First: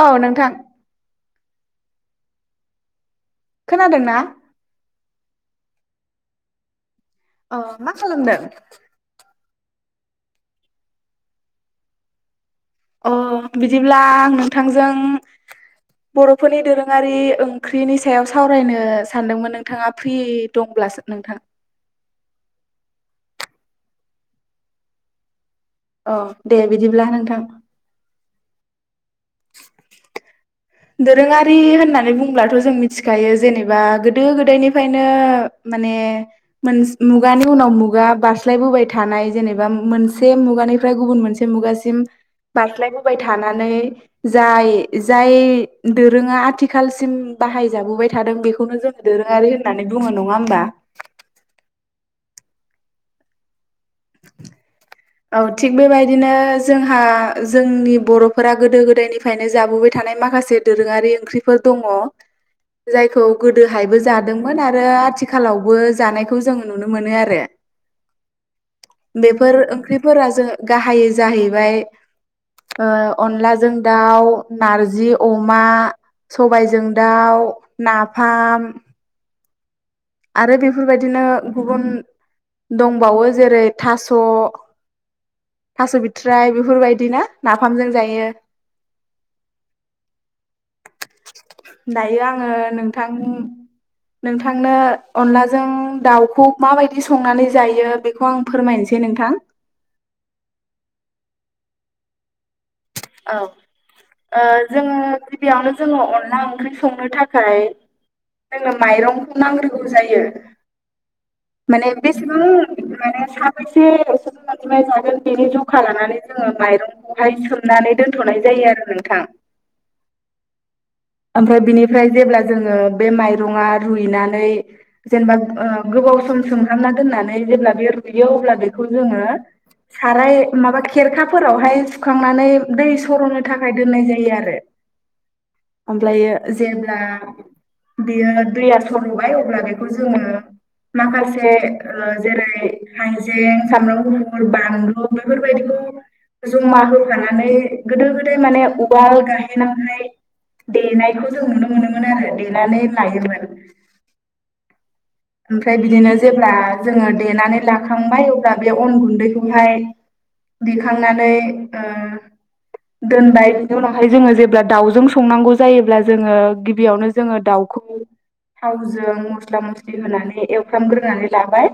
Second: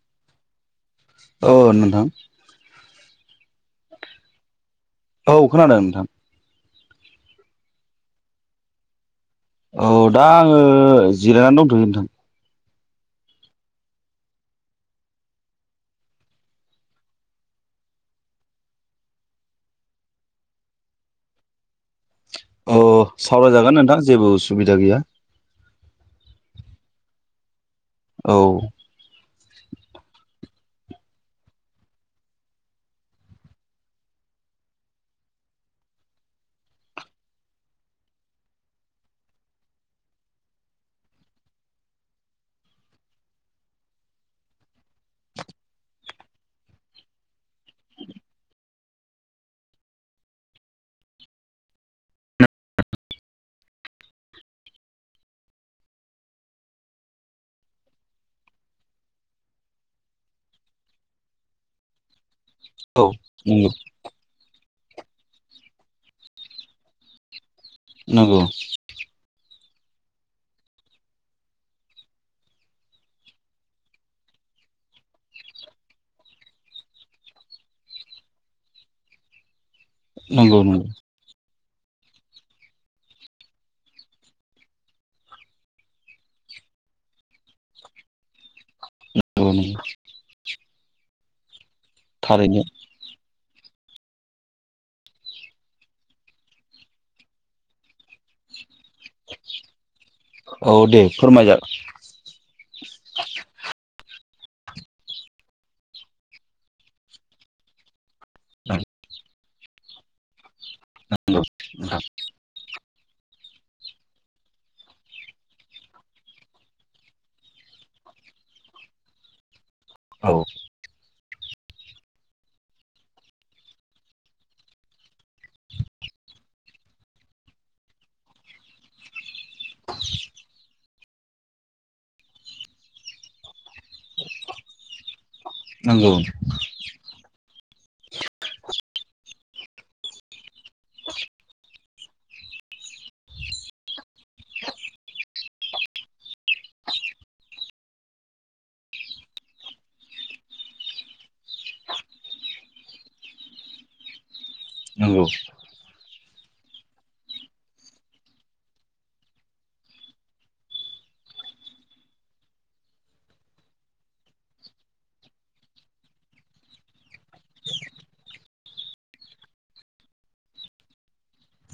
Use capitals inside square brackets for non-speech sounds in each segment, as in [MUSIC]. औ औ नोंथां । औ नोंथां खोनादोंना औ खोनादों नोंथां । अ मा खालामदों? औ दा आङो जिरायनानै दंथयो नोंथां । अ बिदिब्ला आं नोंथांजों । बर'फोरनि दोरोङारि ओंख्रनि सायाव सावरायनो सान्दोंमोन नोंथाङा फ्रि दं । अब्ला नोंथां अ सावरायजागोन नोंथां जेबो उसुबिदा गैया । अ दे बिदिब्ला नोंथां । औ । [INAUDIBLE] दोरोङारि होननानै बुंब्लाथ जों मिथिखायो जेनेबा गोदो गोदायनिफ्रायनो । माने मुगानि उनाव मुगा बारास्लायबोबाय थानाय जेनेबा मोनसे मुगानि निफ्राय गुबुन मोनसे मुगासिम बारस्लायबोबाय थानानै जाय जाय दोरोङा आथिखालसिम बाहायजाबोबाय थादों बेखौनो जोङो दोरोङारि होननानै बुङो नङा होमबा? [INAUDIBLE] [INAUDIBLE] औ थिग बेबायदिनो जोंहा जोंनि बर'फोरा गोदो गोदायनिफ्रायनो जाबोबाय थादो । माखासे दोरोङारि ओंख्रिफोर दङ औ जायखौ नंगौ गोदहायबो जादोंमोन आरो आरो आथिखालावबो जानायखौ जों नुनो मोनो आरो नंगौ? बेफोर ओंख्रिफोरा जोंओ गाहाय जाहैबाय ओ अनलाजों दाउ, नारजि अमा, सबायजों दाउ, नाफाम आरो नंगौ नंगौ बेफोरबायदिनो गुबुन दंबावो जेरै थास थास बिथ्राइ बेफोरबायदिनो नाफामजों जायो। नंगौ [INAUDIBLE] दायो आङो थारैनो नोंथां नोंथांनो अनलाजों दाउखौ माबायदि संनानै जायो बेखौ आं फोरमायनोस से नोंथां औ दे फोरमायजागोन [INAUDIBLE] औ। ओ जोङो गिबियावनो जोङो अनला ओंख्रि संनो थाखाय जोङो माइरं नांग्रोगौ जायो। नंगौ माने नोंथां बेसेबां? मेने साबेसे सुबुं अनजिमाया जागोन बेनि जखा लानानै जोङो माइरंखौहाय सोमना नानै दोनथनाय जायो आरो नोंथां। औ। ओमफ्राय बिनिफ्राय जेब्ला जोङो बे माइरंआ रुइनानै जेनेबा ओ गोबाव सम सोमहाबना दोन्नानै जेबला बे रुयो अबला बेखौ जोङो साराय माबा खि खेरखाफोरावहाय सुखांनानै दै सरनो थाखाय दोननाय जायो आरो। नंगौ ओमफ्रायो जेब्ला बियो दैया सरबाय ओ बेखौ जोंङो माखासे ओ जेरै हाइजें सामब्राम गुफुर बानलु बेफोरबायदिखौ [UNINTELLIGIBLE] जमा होफानानै गोदो गोदाय माने उवाल गाहेनाव हाय देनायखौ जों नुनो मोनोमोन आरो देनानै लायोमोन। नंगौ ओमफ्राय बिदिनो जेब्ला जोंङो देनानै लाखांबाय अब्ला बे अन गुन्दैखौहाय देखांनानै ओ दोनबाय बिनि उनावहाय जोंङो जेब्ला दाउजों संनांगौ जायोब्ला जोंङो गिबियावनो जोंङो दाउ खौ थावजों मस्ला मस्लि होनानै एवफ्रामग्रोनानै लाबाय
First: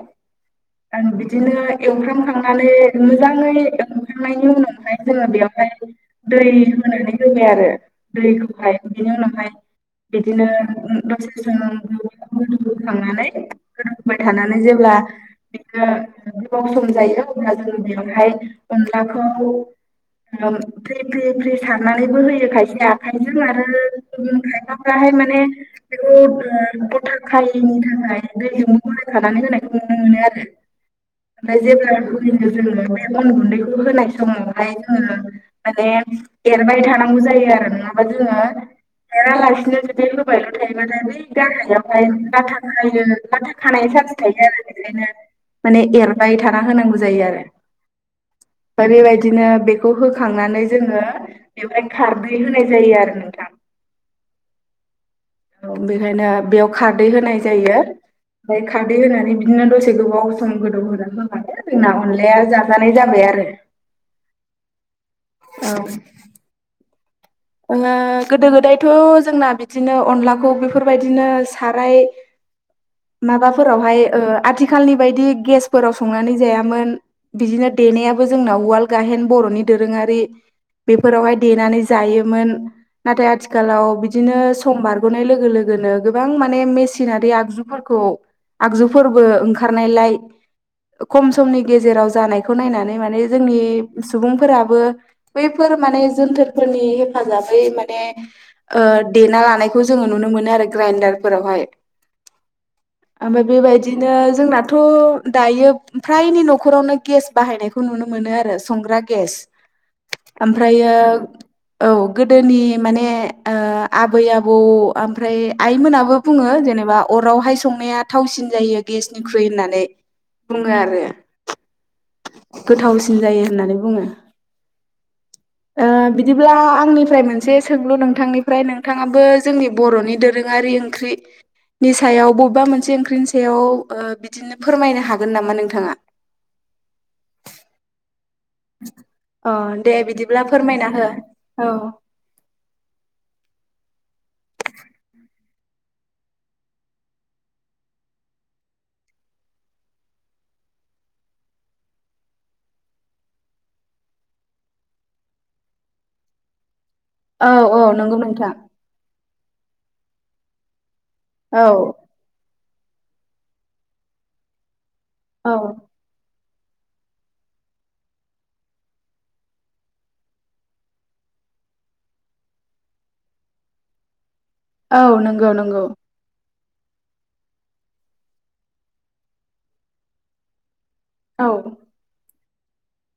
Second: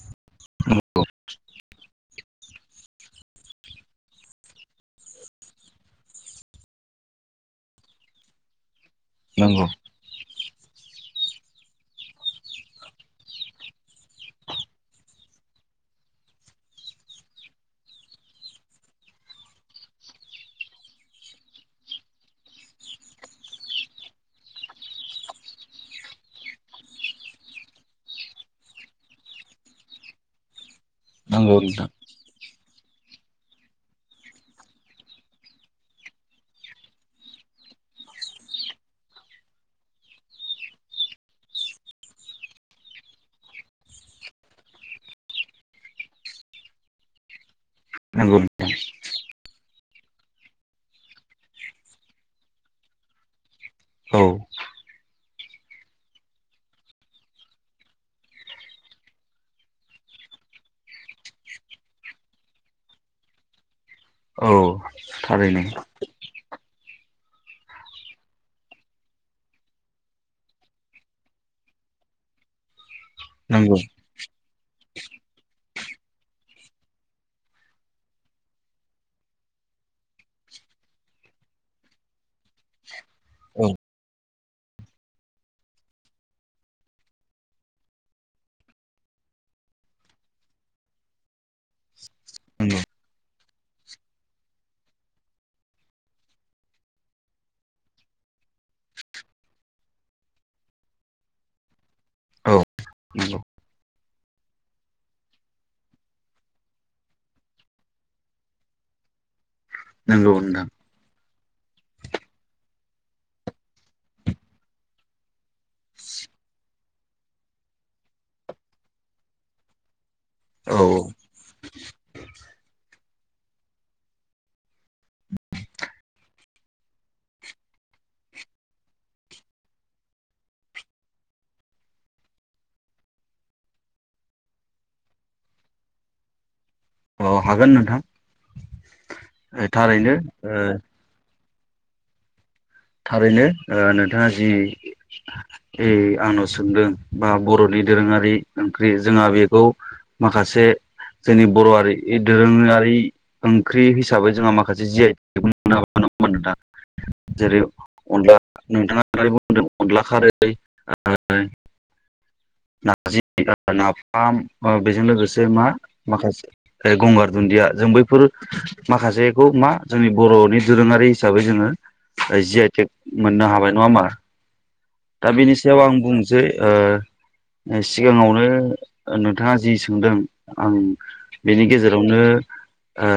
नंगौ आं बिदिनो एवफ्रामखांनानै मोजांङै एवखांनायनि उनावहाय जोंङो बेयाव ओमफ्राय दै होनानै होबाय आरो दैखौहाय बिदिनो [INAUDIBLE] बिदिनो नंगौ [INAUDIBLE] बिदिनो उम सम [UNINTELLIGIBLE] बेनो गोबाव सम जायो अब्ला जोंङो बेआवहाय अनलाखौ ओ फ्रि फ्रि फ्रि सारनानैबो होयो खायसे आखाइजों आरो खायफा फ्राहाय माने बेखौ ओ गथाखायि यिनिथाखाय दैजोंबो गलाया खानानै होनायखौ नुनो मोनो आरो नंगौ ओमफ्राय नोंथां जेब्ला जोंङो बे अन गुन्दैखौ होनाय समावहाय जोंङो माने एरबाय थानांगौ जायो यो आरो नङाबा जोंङो एरा लासिनो जुदि होबायल' थायोबाथाय बै गाहायावहाय लाथा खायो लाथा खानायनि सान्स थायो आरो बेखायनो माने एरबाय थाना होनांगौ जायो आरो। नोंगौ [UNINTELLIGIBLE] ओरैबायदिनो बेखौ होखांनानै जोंङो बेवहाय खारदै होनाय जायो आरो नोंथां। औ। औ बेखायनो बेयाव खारदै होनाय जायो। ओमफाय खारदै होनानै बिदिनो दसे गोबाव सम गोदौ होना दोननानै जोंना अनलाया जाजानाय जाबाय आरो। औ थारैनो। औ ओ गोदो गोदायथ' जोंना बिदिनो अनलाखौ बेफोरबायदिनो साराय नंगौ माबाफोरावहाय ओ आथिखालनि बायदि गेसफोराव संनानै जायामोन बिदिनो देनायाबो जोंनाव उवाल गाहेन बर'नि दोरोङारि बेफोरावहाय देनानै जायो मोन। नाथाय औ आथिखालाव बिदिनो सम बारग'नाय लोगो लोगोनो गोबां माने मेसिनारि आगजुफोरखौ खौ आगजुफोरबो ओंखारनायलाय खम समनि गेजेराव जानायखौ नंगौ नायनानै माने जोंनि सुबुंफोराबो बैफोर फोर माने जोनथोरफोरनि हेफाजाबै माने ओ देना लानायखौ जोङो नुनो मोनो आरो ग्राइन्डार फोरावहाय। औ। नंगौ ओमफाय बेबायदिनो जोंनाथ' दायो फ्रायनि न'खरावनो गेस बाहायनायखौ नुनो मोनो आरो संग्रा गेस नंगौ नोंथां ओमफ्रायो औ गोदोनि माने ओ आबै आबौ ओमफ्राय आइमोनाबो बुङो जेनेबा अरावहाय संनाया थावसिन जायो गेसनिख्रुइ होननानै। बुङो औ आरो गोथावसिन जायो होननानै बुङो। ओ बिदिब्ला आंनिफ्राय मोनसे सोंलु नोंथांनिफ्राय नोंथाङाबो जोंनि बर'नि दोनों ङारि ओंख्रि नि सायाव बबेबा मोनसे ओंख्रिनि सायाव ओ बिदिनो फोरमायनो हागोन नामा नोंथाङा? अ' हागोन नोंथां। अ' दे थारैनो बिदिब्ला ओ फोरमायना हो औ। थारैनो ओ नोंथाङा जि ए आंनाव सोंदों बा बर'नि दोरोङारि ओंख्रि जोंहा बेखौ माखासे जोंनि बर'आरि दोरोङारि ओंख्रि हिसाबै जोंहा माखासे जि आइ थेकबो [UNINTELLIGIBLE] [UNINTELLIGIBLE] औ औ। नंगौ अनला नोंथां नोंथाङा [UNINTELLIGIBLE] बुंदों अनला खारै औ। नारजि नाफाम ओ बेजों लोगोसे औ मा माखासे ओ गंगार दुन्दिया जों बैफोर माखासेखौ मा जोंनि बर'नि दोरोङारि हिसाबै जों ङो जि आइ थेक मोननो हाबाय नङा होमबा? औ दा नंगौ बेनि सायाव नंगौ आं बुंनोसै ओ सिगाङावनो नोंथाङा जि सोंदों आं औ बेनि गेजेरावनो ओ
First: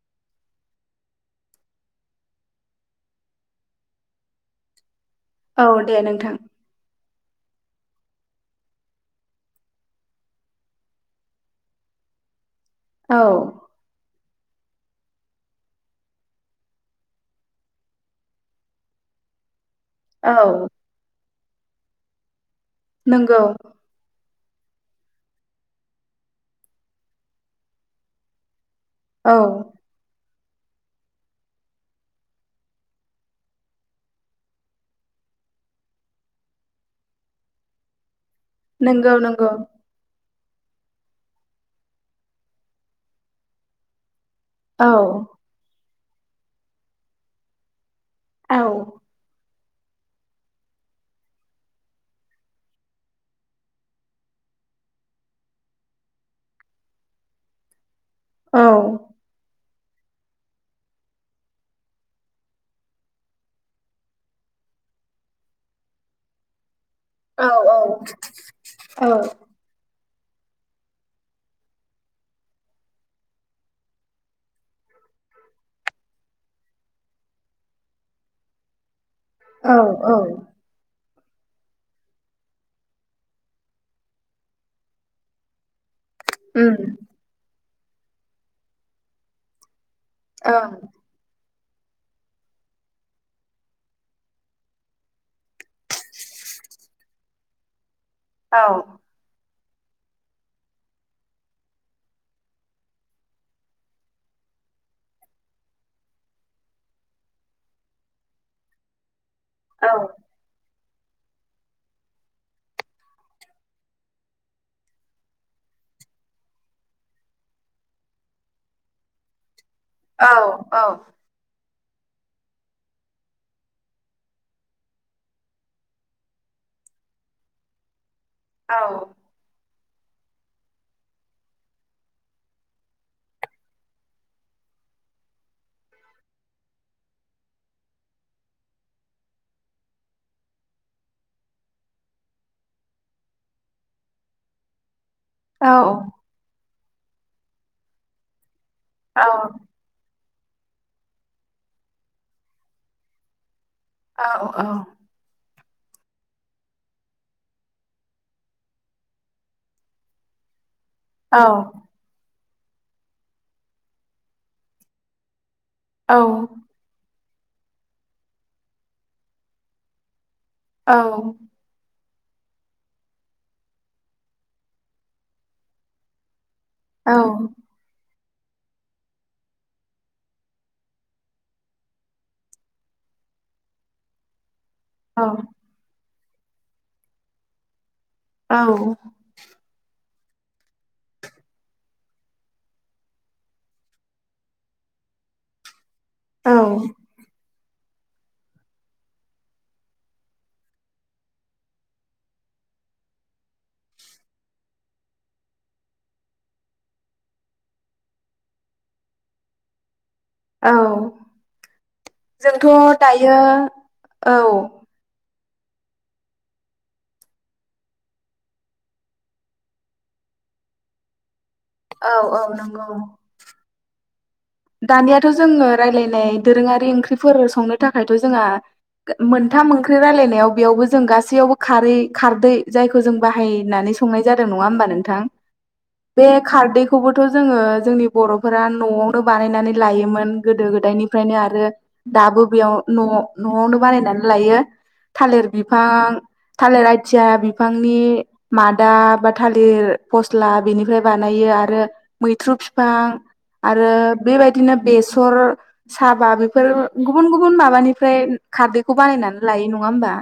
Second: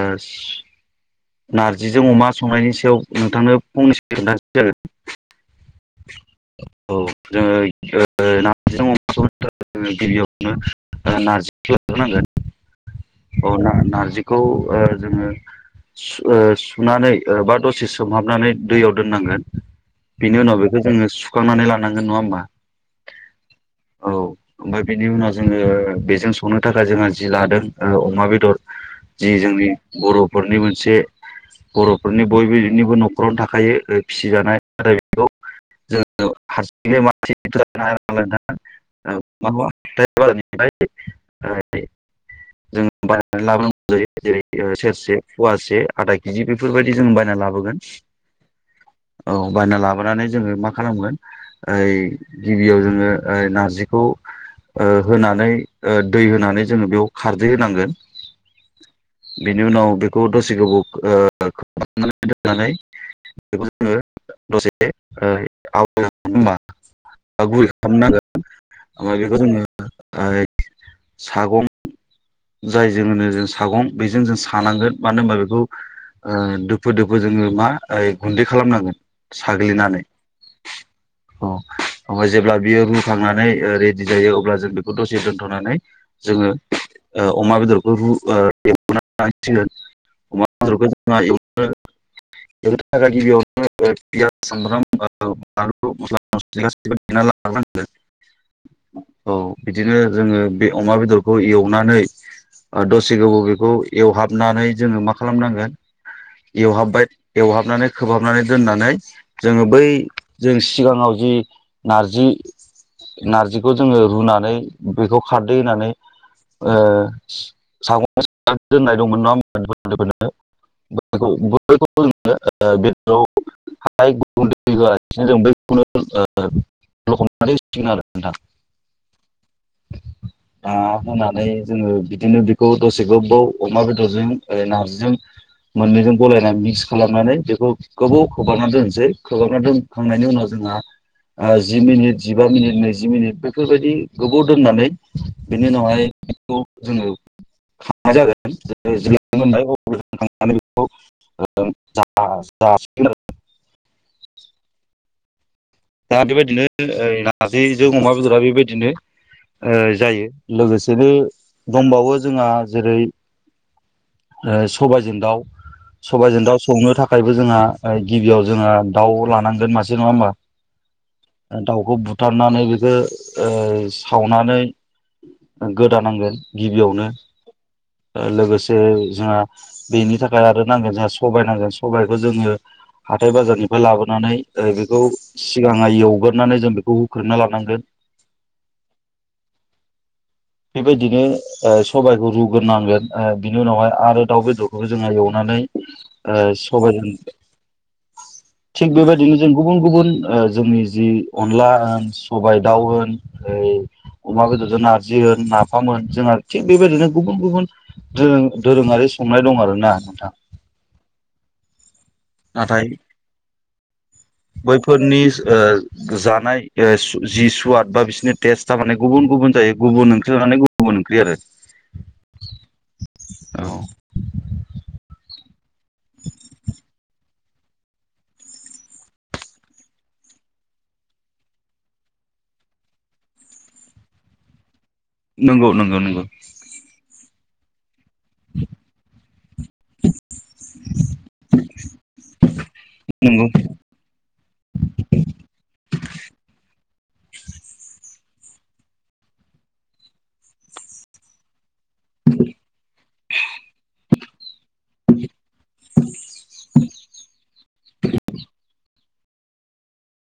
नारजिजों अमा संनायनि सायाव नोंथांनो फंनैसो खोन्थानोसै आरो औ दे नोंथां। औ जोङो ओ [UNINTELLIGIBLE] जोङो गिबियावनो नारजिखौ लाग्रोनांगोन औ ना-नारजि खौ ओ जोङो ‌ ओ सुनानै बा दसे सोमहाबनानै दैयाव दोननांगोन। बिनि उनाव औ बेखौ जोङो सुखांनानै लानांगोन नङा होमबा? नोंगौ। औ ओमफाय बिनि उनाव जोङो बेजों संनो थाखाय जोंहा जिरा होदों ओ अमा बेदर जि औ जोंनि बर' बर'नि मोनसे बर'फोरनि बयनिबो नखरावनो थाखायो फिसिजानाय बेखौ औ [UNINTELLIGIBLE] जों बायनानै [UNINTELLIGIBLE] नंगौ नंगौ लाबोनोगौ जायो जेरै औ सेरसे, फवासे, आधा केजि बेफोरबायदि जों बायना लाबोगोन औ बायना‌ लाब हनानै जोंङो मा खालामगोन ओइ गिबियाव जोंङो नारजिखौ ओ होनानै दै होनानै जोंङो बेयाव खारदै होनांगोन औ बेनि उनाव बेखौ दसे गोबाव खोबनानै दोननानै बेखौ जोंङो दसे ओ आव होनबा गुरै औ खालामनांगोन ओमफाय बेखौ जोंङो ओ सागं जायजों जों सागं बेजों जों सानांगोन मानो होनबा बेखौ ओ‌ दोफो-दोफो जोंङो मा गुन्दै खालामनांगोन साग्लिनानै औ-औ अ ओमफाय जेब्ला बियो रुखांनानै रेडि जायो अब्ला जों बेखौ दसे दोनथनानै जोंङो उम अमा बेदरखौ रु ओ एउग्रीना ओं अमाखौ जोंनो थाखाय गिबियावनो फियास, सामब्राम, बानलु, मसला‌-मसलि गासैखौबो देना‌ लाग्रो नांगोन औ ओ बिदिनो जोंङो बे अमा बेदरखौ एवनानै ओ दसे गोबाव बेखौ एवहाबनानै जोंङो मा खालामनांगोन एवहाबबाय एवहाबनानै खोबहाबनानै दोननानै जोंङो बै औ जों सिगाङाव जि नारजि नारजिखौ जोङो रुनानै बेखौ खारदै होनानै ओ सागं दोननाय दंमोन नङा खौ औ [UNINTELLIGIBLE] ह ग होआनो जों बखौनो हमनानै आरो नोंथां [UNINTELLIGIBLE] औ ना होनानै जोङो बिदिनो बेखौ दसे गोबाव अमा बेदरजों नारजिजों मोननैजों गलायनानै मिक्स खालामनानै बेखौ गोबाव खोबांना दोनसै खोबांना दोनखांनायनि उनाव जोंहा जि मिनिट, जिबा मिनिट, नैजि मिनिट बेफोरबायदि गोबाव दोननानै औ बिनि उनावहाय बेखौ जोंङो औ [UNINTELLIGIBLE] [INAUDIBLE] औ -औ -औ दा बेबायदिनो नार्जिजों अमा बेदरा बेबायदिनो ओ जायो लोगोसे जेरै दंबावो जोंहा जेरै सबायजों दाउ सबायाइजों दाउ संनो थाखायबो जोंहा गिबियाव जोंहा दाउ लानांगोन मासे नङा होमबा औ दाउखौ बु थारनानै बेखौ सावनानै गोदानांगोन गिबियावनो लोगोसे जोंहा बेनि थाखाय आरो नांगोन जोंहा सबाइ नांगोन सबायखौ जोङो हाथाय बाजारनिफ्राय लाबोनानै बेखौ माइ एवग्रोनानै जों बेखौ होख्रोमना लानांगोन औ बेबायदिनो सबायखौ रुग्रोनांगोन बिनि उनावहाय आरो दाउ बेदरखौ जोङो एवनानै ओ औ सबायजों थिग बेबायदिनो जों गुबुन गुबुन ओ जोंनि जि अनला होन सबाइ दाउ होन ओ अमा बेदरजों नारजि होन नाफाम होन जोंना थिग बेबायदिनो गुबुन गुबुन दोरों दोरोङारि संनाय दं आरो ना नोंथां। औ नाथाय जोंथ' दायो औ। जिस ओ जानाइ ओ जि सुवाद बा बिसोरनि टेस्ट आ गुबुन गुबुन जायो गुबुन ओंख्रि लानानै गुबुन ओंख्रि आरो। औ औ नंगौ। औ दानियाथ' जोङो राय्लायनाय दोरोङारि ओंख्रिफोर संनो थाखायथ' जोंहा मोनथाम ओख्रि रायलायनायाव बेयावबो जों गासैयावबो खारै खारदै जायखौ जों बाहायनानै संनाय जालों नंङा होमबा नोंथां? नंगौ नंगौ नंगौ बे खारदैखौबो थ' जोङो जोंनि बर'फोरा न'आव बानायनानै लायोमोन गोदो गोदायनिफ्रायनो आरो दाबो बेयाव न' नंगौ न'आवनो बानायनानै लायो थालिर बिफां थालिर आइथिया बिफांनि मादा बा थालिर फस्ला बेनिफ्राय बानायो आरो मैथ्रु बिफां आरो बेबाय बिदिनो बेसर साबा बेफोर गुबुन गुबुन माबानिफ्राय खारदै खौ बानायनानै लायो नङा होमबा?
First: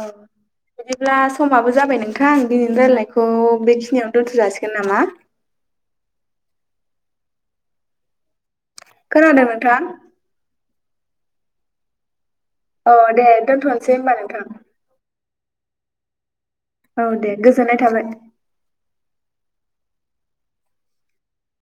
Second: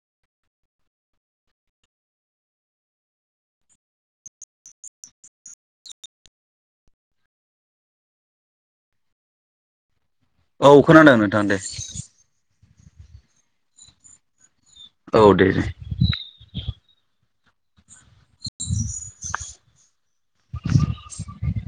औ। बिदिब्ला समाबो जाबाय नोंथां दिनैनि रायजनायखौ बेखिनियावनो दोन्थ जासिगोन नामा? खोनादों नोंथां? औ खोनादों नोंथां दे। औ दे दोनथनोसै होमबा नोंथां। औ दे दे। औ दे गोजोननाय थाबाय। [INAUDIBLE]